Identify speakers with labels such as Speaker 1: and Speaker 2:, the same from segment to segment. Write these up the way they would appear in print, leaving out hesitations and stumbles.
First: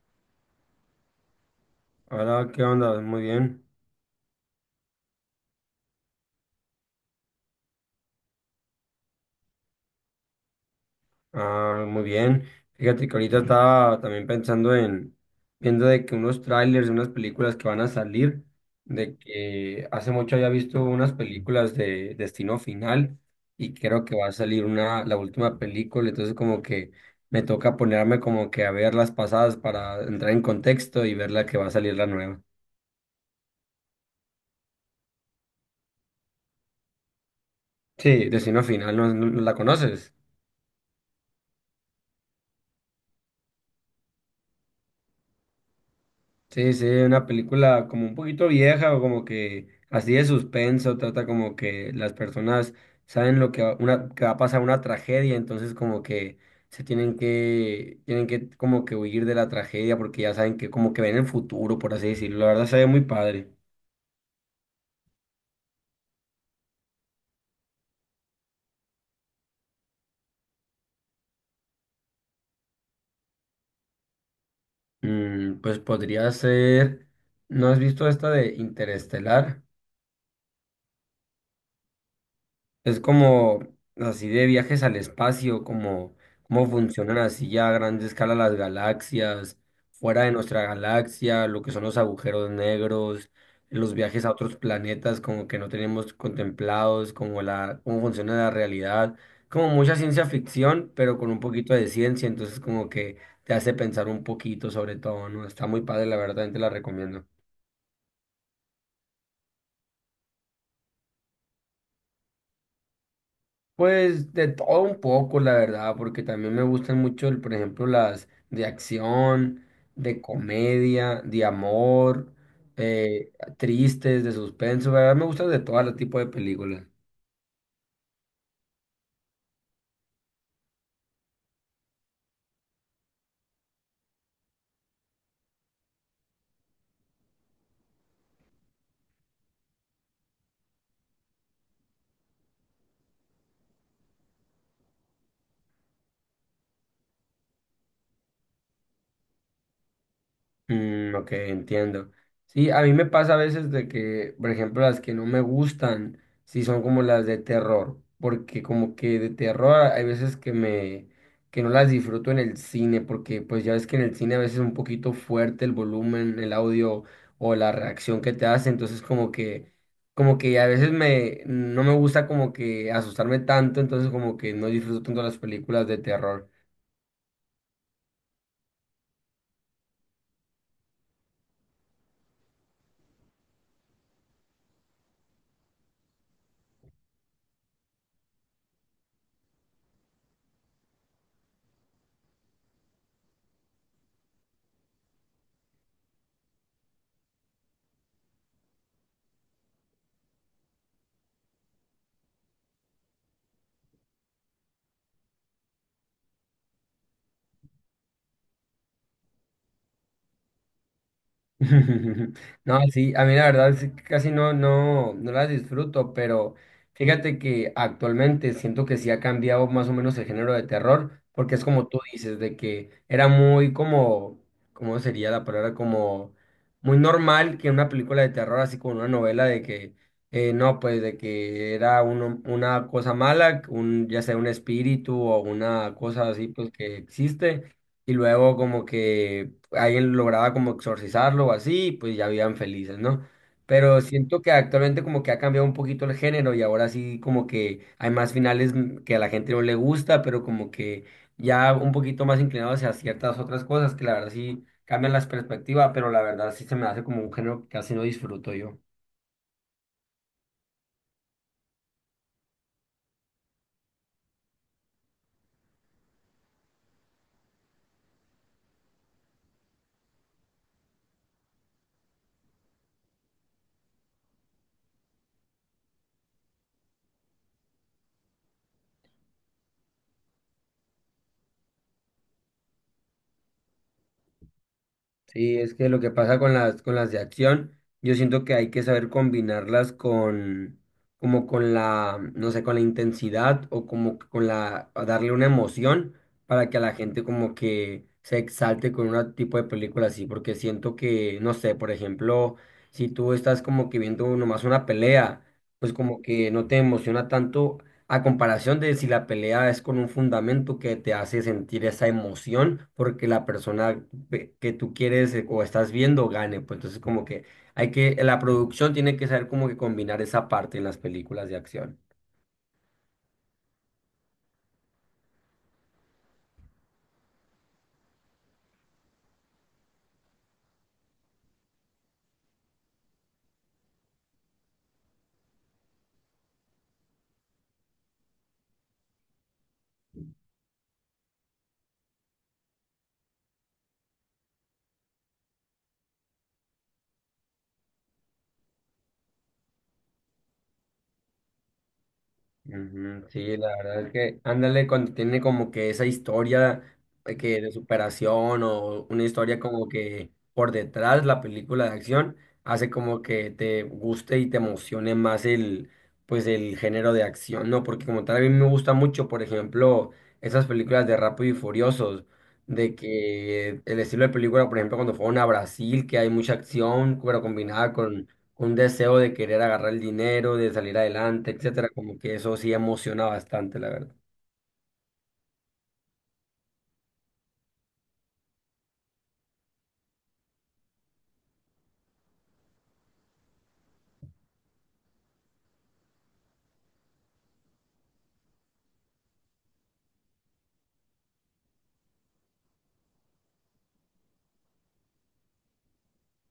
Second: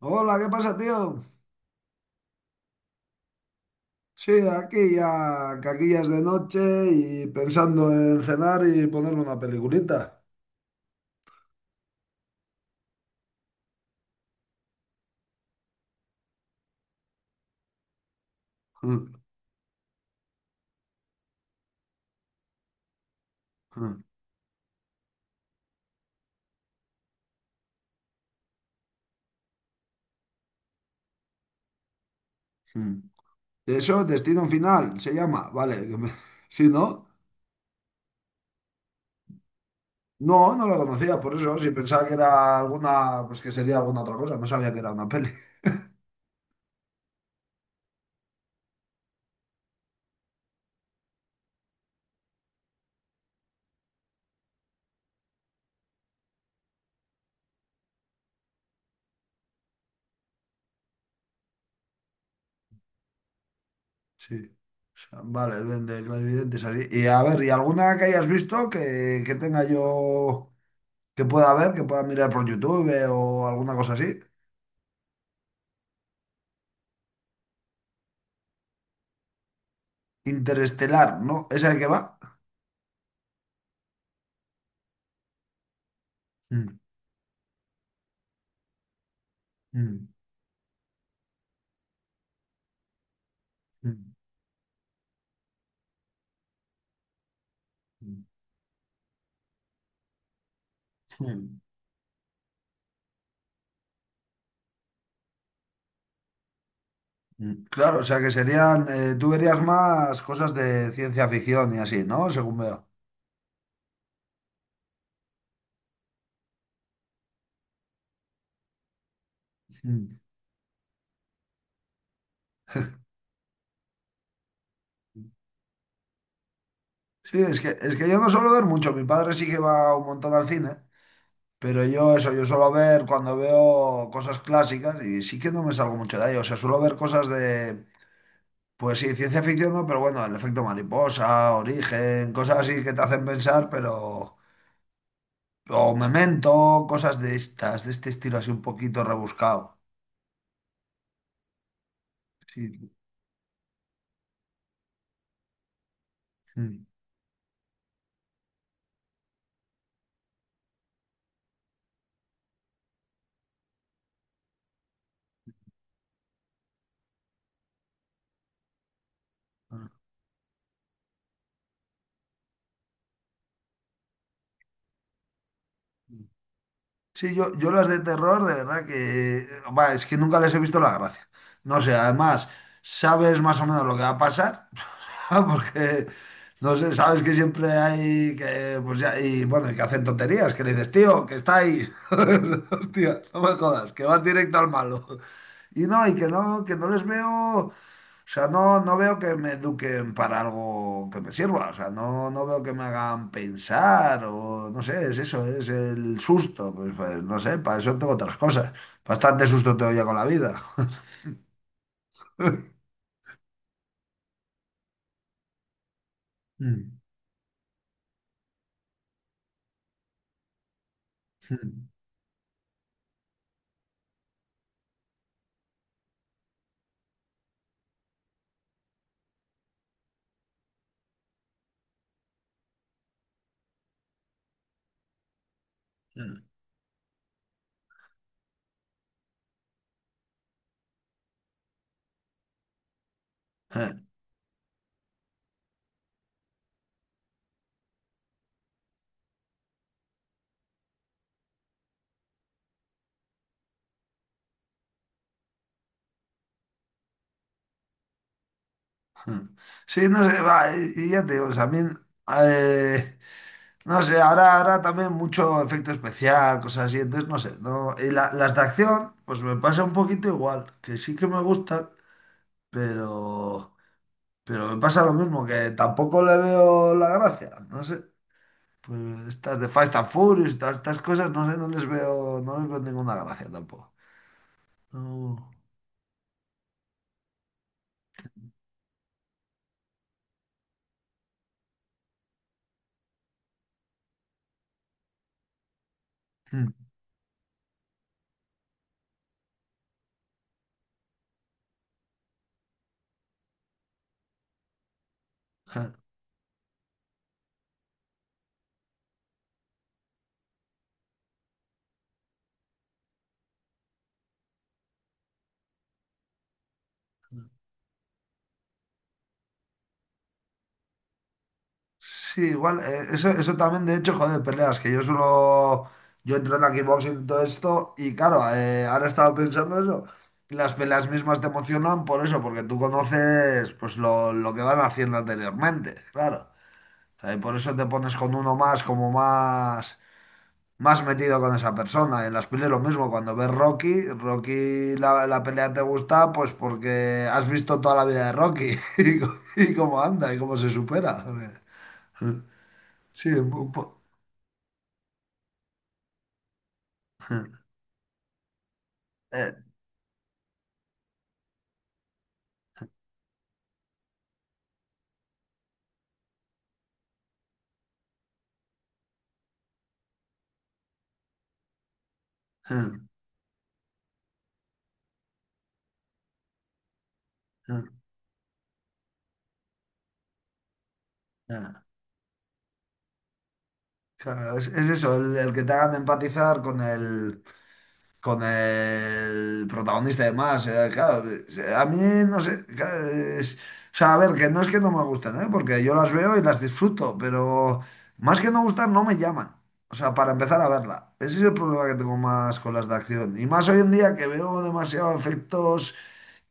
Speaker 1: Hola, ¿qué pasa, tío?
Speaker 2: Hola, ¿qué onda? Muy bien.
Speaker 1: Sí, aquí ya, que aquí ya es de noche y pensando en cenar y ponerme una peliculita.
Speaker 2: Ah, muy bien. Fíjate que ahorita estaba también pensando en viendo de que unos trailers de unas películas que van a salir,
Speaker 1: Mm,
Speaker 2: de que hace mucho había visto unas películas de Destino Final y
Speaker 1: mm,
Speaker 2: creo que va a salir una, la última película, entonces como que me toca ponerme como que a ver las pasadas para entrar en contexto y ver la que va a salir la nueva.
Speaker 1: mm. Eso, Destino Final, se llama, vale. Sí, ¿no?
Speaker 2: Sí, Destino Final, ¿no, no la conoces?
Speaker 1: No, no lo conocía, por eso, si pensaba que era alguna, pues que sería alguna otra cosa, no sabía que era una peli.
Speaker 2: Sí, sí, una película como un poquito vieja o como que así de suspenso, trata como que las personas saben lo que va, una, que va a pasar una tragedia, entonces como que tienen que como que huir de la tragedia porque ya saben que como que ven el futuro, por así decirlo. La verdad se ve muy padre.
Speaker 1: Sí. O sea, vale, ven de clarividentes así. Y a ver, ¿y alguna que hayas visto que tenga yo, que pueda ver, que pueda mirar por YouTube o alguna cosa así?
Speaker 2: Mm, pues podría ser, ¿no has visto esta de Interestelar?
Speaker 1: Interestelar, ¿no? ¿Es el que va?
Speaker 2: Es como así de viajes al espacio, como cómo
Speaker 1: Mm,
Speaker 2: funcionan así ya a grande escala las galaxias,
Speaker 1: mm,
Speaker 2: fuera de nuestra galaxia, lo que son los agujeros negros, los
Speaker 1: mm,
Speaker 2: viajes a otros planetas como que no tenemos contemplados, como la, cómo
Speaker 1: mm,
Speaker 2: funciona la realidad, como mucha ciencia ficción, pero con un
Speaker 1: mm,
Speaker 2: poquito de ciencia, entonces como que te hace pensar un poquito sobre todo, ¿no? Está muy padre, la verdad, te la recomiendo.
Speaker 1: mm. Claro, o sea que serían, tú verías más cosas de ciencia ficción y así, ¿no? Según veo.
Speaker 2: Pues de todo un poco, la verdad, porque también me gustan mucho, por ejemplo, las de acción,
Speaker 1: Mm.
Speaker 2: de comedia, de amor, tristes, de suspenso, la verdad me gustan de todo el tipo de películas.
Speaker 1: Sí, es que yo no suelo ver mucho, mi padre sí que va un montón al cine, pero yo eso, yo suelo ver cuando veo cosas clásicas y sí que no me salgo mucho de ahí, o sea, suelo ver cosas de, pues sí, ciencia ficción, ¿no? Pero bueno, el efecto mariposa, origen, cosas así que te hacen pensar, pero... O Memento, cosas de estas, de este estilo así un poquito rebuscado.
Speaker 2: Mm, ok, entiendo. Sí, a
Speaker 1: Sí,
Speaker 2: mí me pasa a veces de que, por ejemplo, las que no me gustan, sí son
Speaker 1: mm.
Speaker 2: como las de terror, porque como que de terror hay veces que que no las disfruto en el cine, porque pues ya ves que en el cine a veces es un poquito fuerte el volumen, el audio o la reacción que te hace, entonces
Speaker 1: Ah.
Speaker 2: como que a veces no me gusta como que asustarme tanto, entonces como que no disfruto tanto las películas de terror.
Speaker 1: Sí, yo las de terror, de verdad que... Va, es que nunca les he visto la gracia. No sé, además, sabes más o menos lo que va a pasar, porque, no sé, sabes que siempre hay que... Pues ya, y bueno, y que hacen tonterías, que le dices, tío, que está ahí. Hostia, no me jodas, que vas directo al malo. Y no, y que no les veo... O sea, no veo que me eduquen para algo que me sirva. O sea, no veo que me hagan pensar o no sé, es eso, es el susto. No sé, para eso tengo otras cosas. Bastante susto tengo ya con la vida.
Speaker 2: No, sí, a mí la verdad sí que casi no las disfruto, pero
Speaker 1: Mm,
Speaker 2: fíjate que actualmente siento que sí ha cambiado más o menos el género de terror, porque es
Speaker 1: mm,
Speaker 2: como tú dices, de que era muy como, ¿cómo sería la palabra? Como muy normal que una película de terror, así como una novela de que, no, pues de que era una cosa mala, un, ya sea un espíritu o una cosa
Speaker 1: mm,
Speaker 2: así, pues que existe. Y luego como que alguien lograba como exorcizarlo o así, pues ya vivían felices, ¿no? Pero
Speaker 1: mm,
Speaker 2: siento que actualmente como que ha cambiado un poquito el género y ahora sí como que hay más finales que a la gente no le gusta, pero como que ya un poquito más inclinado hacia ciertas otras cosas que la verdad sí cambian las perspectivas, pero la verdad sí se me hace como un género que casi no disfruto yo.
Speaker 1: mm. Sí, no sé, va, y ya te digo, también, eh, no sé, ahora también mucho efecto especial, cosas así, entonces no sé, no, y las de acción, pues me pasa un poquito igual, que sí que me gustan, pero... Pero me pasa lo mismo, que tampoco le veo la gracia. No sé. Pues estas de Fast and Furious, estas cosas, no sé, no les veo ninguna gracia tampoco. No.
Speaker 2: Sí, es que lo que pasa con con las de acción, yo siento que hay que saber combinarlas como con la, no sé, con la intensidad o como que con la, a darle una emoción para
Speaker 1: Mm.
Speaker 2: que a la gente como que se exalte con un tipo de película así, porque siento que, no sé, por ejemplo, si tú estás como que viendo nomás una pelea,
Speaker 1: Ja.
Speaker 2: pues como que no te emociona tanto a comparación de si la pelea es con un fundamento que te hace sentir esa emoción porque la persona que tú quieres o estás viendo gane, pues entonces como que hay que, la producción tiene que saber como que combinar esa parte en las películas de acción.
Speaker 1: Sí, igual, eso también, de hecho, joder, peleas, que yo solo, yo entreno aquí boxing y todo esto, y claro, ahora he estado pensando eso, las peleas mismas te emocionan por eso, porque tú conoces, pues, lo que van haciendo anteriormente, claro. O sea, y por eso te pones con uno más, como más metido con esa persona. En las pelis lo mismo, cuando ves Rocky, Rocky la pelea te gusta, pues porque has visto toda la vida de Rocky y, y cómo anda y cómo se supera.
Speaker 2: Ujú,
Speaker 1: Sí,
Speaker 2: sí, la verdad es que ándale cuando tiene como que esa historia de superación o una
Speaker 1: Eh,
Speaker 2: historia como que por detrás la película de acción hace como que te guste y te emocione más el pues el género de acción, ¿no? Porque como tal a mí me gusta mucho, por ejemplo, esas películas de Rápido y Furiosos, de
Speaker 1: eh,
Speaker 2: que el estilo de película, por ejemplo, cuando fueron a Brasil, que hay mucha acción, pero
Speaker 1: eh,
Speaker 2: combinada con un deseo de querer agarrar el dinero, de salir adelante,
Speaker 1: eh.
Speaker 2: etcétera, como que eso sí emociona bastante, la verdad.
Speaker 1: Claro, es eso, el que te hagan empatizar con el protagonista de más. Claro, a mí no sé. Claro, o sea, a ver, que no es que no me gusten, ¿eh? Porque yo las veo y las disfruto, pero más que no gustar, no me llaman. O sea, para empezar a verla. Ese es el problema que tengo más con las de acción. Y más hoy en día que veo demasiados efectos.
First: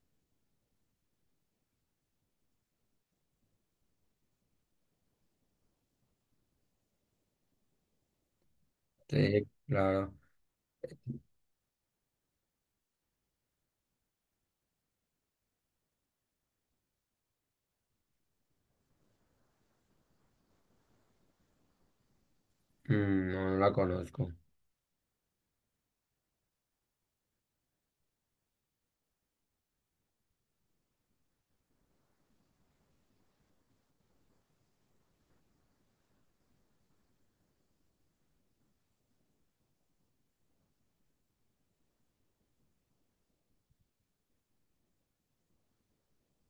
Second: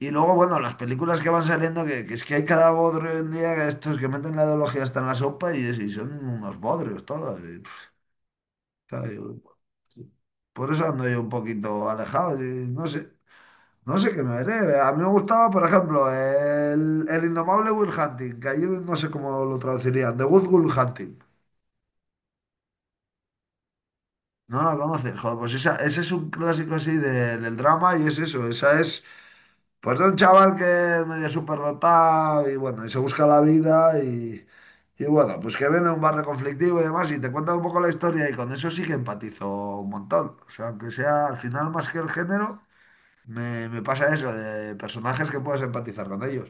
Speaker 1: Y luego, bueno, las películas que van saliendo, que es que hay cada bodrio hoy en día, que estos que meten la ideología hasta en la sopa y, y son unos bodrios todos sea,
Speaker 2: Sí,
Speaker 1: digo, sí.
Speaker 2: claro.
Speaker 1: Por eso ando yo un poquito alejado. Y no sé, qué me veré. A mí me gustaba, por ejemplo, el Indomable Will Hunting, que allí no sé cómo lo traducirían. The Good Will Hunting.
Speaker 2: Mm, no, no la conozco.
Speaker 1: No la conoces, joder, pues esa, ese es un clásico así del drama y es eso, esa es pues de un chaval que es medio superdotado y bueno, y se busca la vida y bueno, pues que viene de un barrio conflictivo y demás y te cuenta un poco la historia y con eso sí que empatizo un montón, o sea, aunque sea al final más que el género. Me pasa eso, de personajes que puedas empatizar con ellos.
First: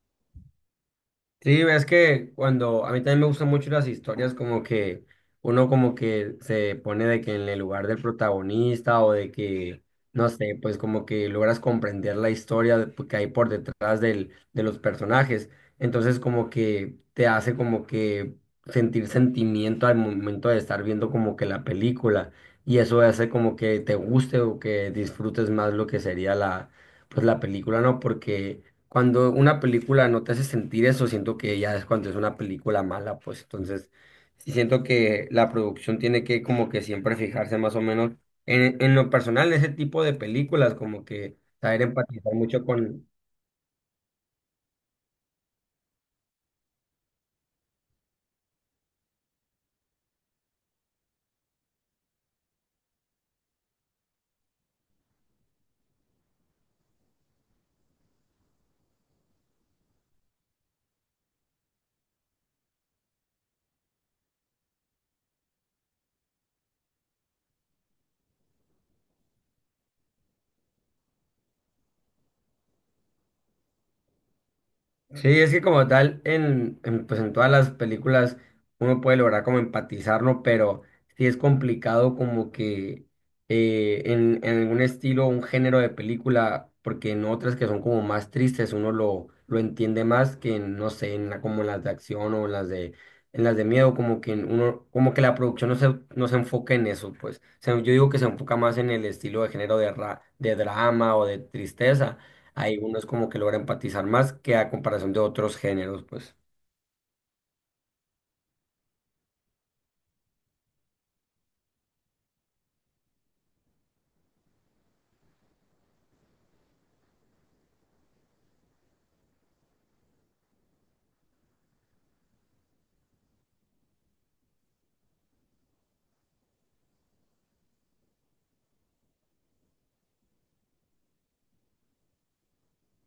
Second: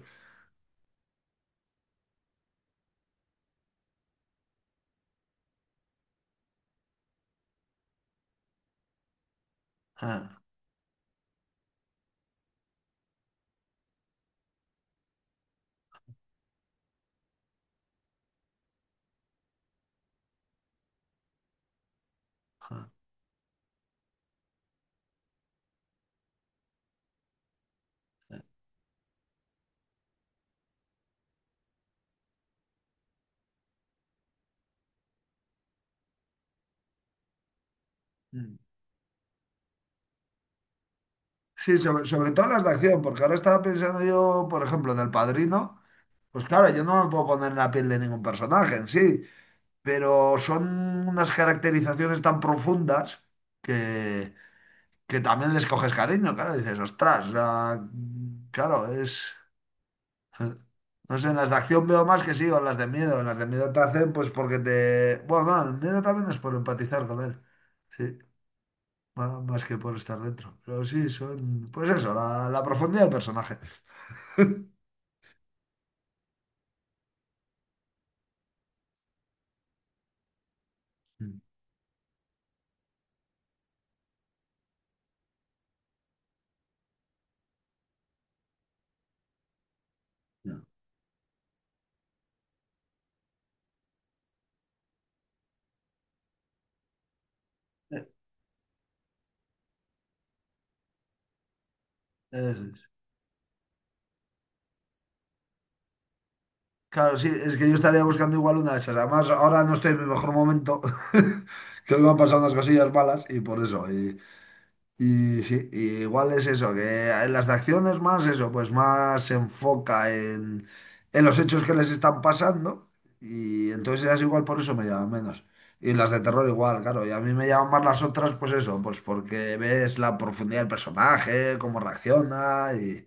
Speaker 2: Sí, es que cuando a mí también me gustan mucho las historias como que uno como que se pone de que en el lugar del protagonista o de que, no
Speaker 1: Ah,
Speaker 2: sé, pues como que logras comprender la historia que hay por detrás de los personajes. Entonces como que te hace como que sentir sentimiento al momento de estar viendo como que la película y
Speaker 1: ah.
Speaker 2: eso hace como que te guste o que disfrutes más lo que sería la, pues la película, ¿no? Porque... cuando una película no te hace sentir eso, siento que ya es cuando es una película mala, pues entonces sí siento que la producción tiene que como que siempre fijarse más o menos
Speaker 1: Mm.
Speaker 2: en lo personal, en ese tipo de películas, como que
Speaker 1: Sí,
Speaker 2: saber
Speaker 1: sobre
Speaker 2: empatizar
Speaker 1: todo las
Speaker 2: mucho
Speaker 1: de acción,
Speaker 2: con.
Speaker 1: porque ahora estaba pensando yo, por ejemplo, en El Padrino. Pues claro, yo no me puedo poner en la piel de ningún personaje en sí, pero son unas caracterizaciones tan profundas que, que también les coges cariño, claro, dices, ostras, o sea, claro, es... No sé, en las de acción veo más que sí, o en las de miedo. En las de miedo te hacen, pues porque te. Bueno, no, el miedo también es por empatizar con él. Sí, más que por estar dentro. Pero sí, son. Pues eso, la profundidad del personaje.
Speaker 2: Sí, es que como tal, pues en todas las películas uno puede lograr como empatizar, ¿no? Pero sí es
Speaker 1: Mm.
Speaker 2: complicado como que en algún estilo, un género de película, porque en otras que son como más tristes uno lo entiende más que
Speaker 1: No.
Speaker 2: en, no sé, como en las de acción o en las de miedo, como que en uno, como que la producción no se enfoca en eso, pues. O sea, yo
Speaker 1: Eh,
Speaker 2: digo que se enfoca más en el estilo de género de, de drama o de tristeza
Speaker 1: Eso
Speaker 2: hay
Speaker 1: es.
Speaker 2: unos como que logra empatizar más que a comparación de otros géneros, pues.
Speaker 1: Claro, sí, es que yo estaría buscando igual una de esas. Además, ahora no estoy en mi mejor momento, que me han pasado unas cosillas malas y por eso. Y, sí, y igual es eso, que en las de acciones más eso, pues más se enfoca en los hechos que les están pasando y entonces ellas igual por eso me llaman menos. Y las de terror igual, claro, y a mí me llaman más las otras, pues eso, pues porque ves la profundidad del personaje, cómo reacciona y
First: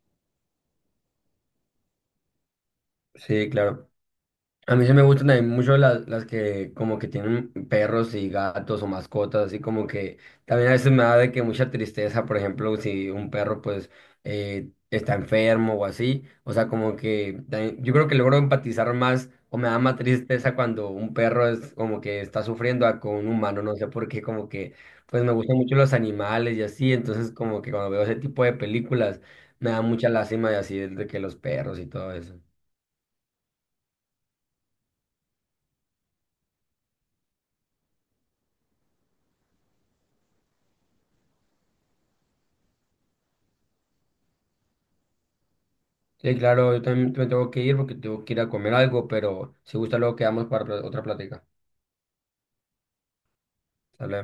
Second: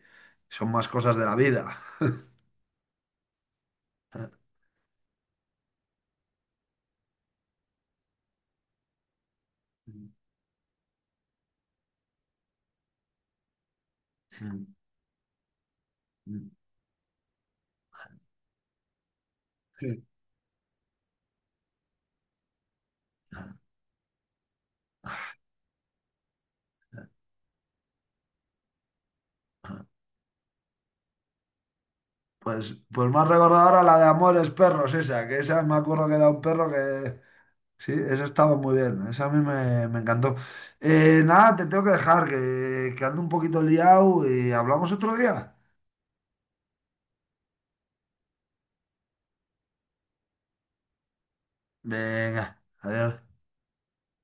Speaker 1: son más cosas de la vida.
Speaker 2: Sí, claro. A mí se me gustan también mucho las que como que tienen perros y gatos o mascotas, así como que también a veces me da de que mucha tristeza, por ejemplo, si un perro pues está enfermo o así, o sea, como que también- yo creo que logro empatizar más o me da más
Speaker 1: Sí.
Speaker 2: tristeza cuando un perro es como que está sufriendo a con un humano, no sé por qué, como que pues me gustan mucho los animales y así, entonces como que cuando veo ese tipo de películas me da mucha lástima y así de que los perros y todo eso.
Speaker 1: Pues más recordadora la de Amores Perros, esa, que esa me acuerdo que era un perro que... Sí, esa estaba muy bien, esa a mí me encantó. Nada, te tengo que dejar, que ando un poquito liado y hablamos otro día.
Speaker 2: Sí, claro, yo también me tengo que ir porque tengo que ir a comer algo, pero si gusta luego quedamos para otra plática.
Speaker 1: Venga, adiós.
Speaker 2: Sale.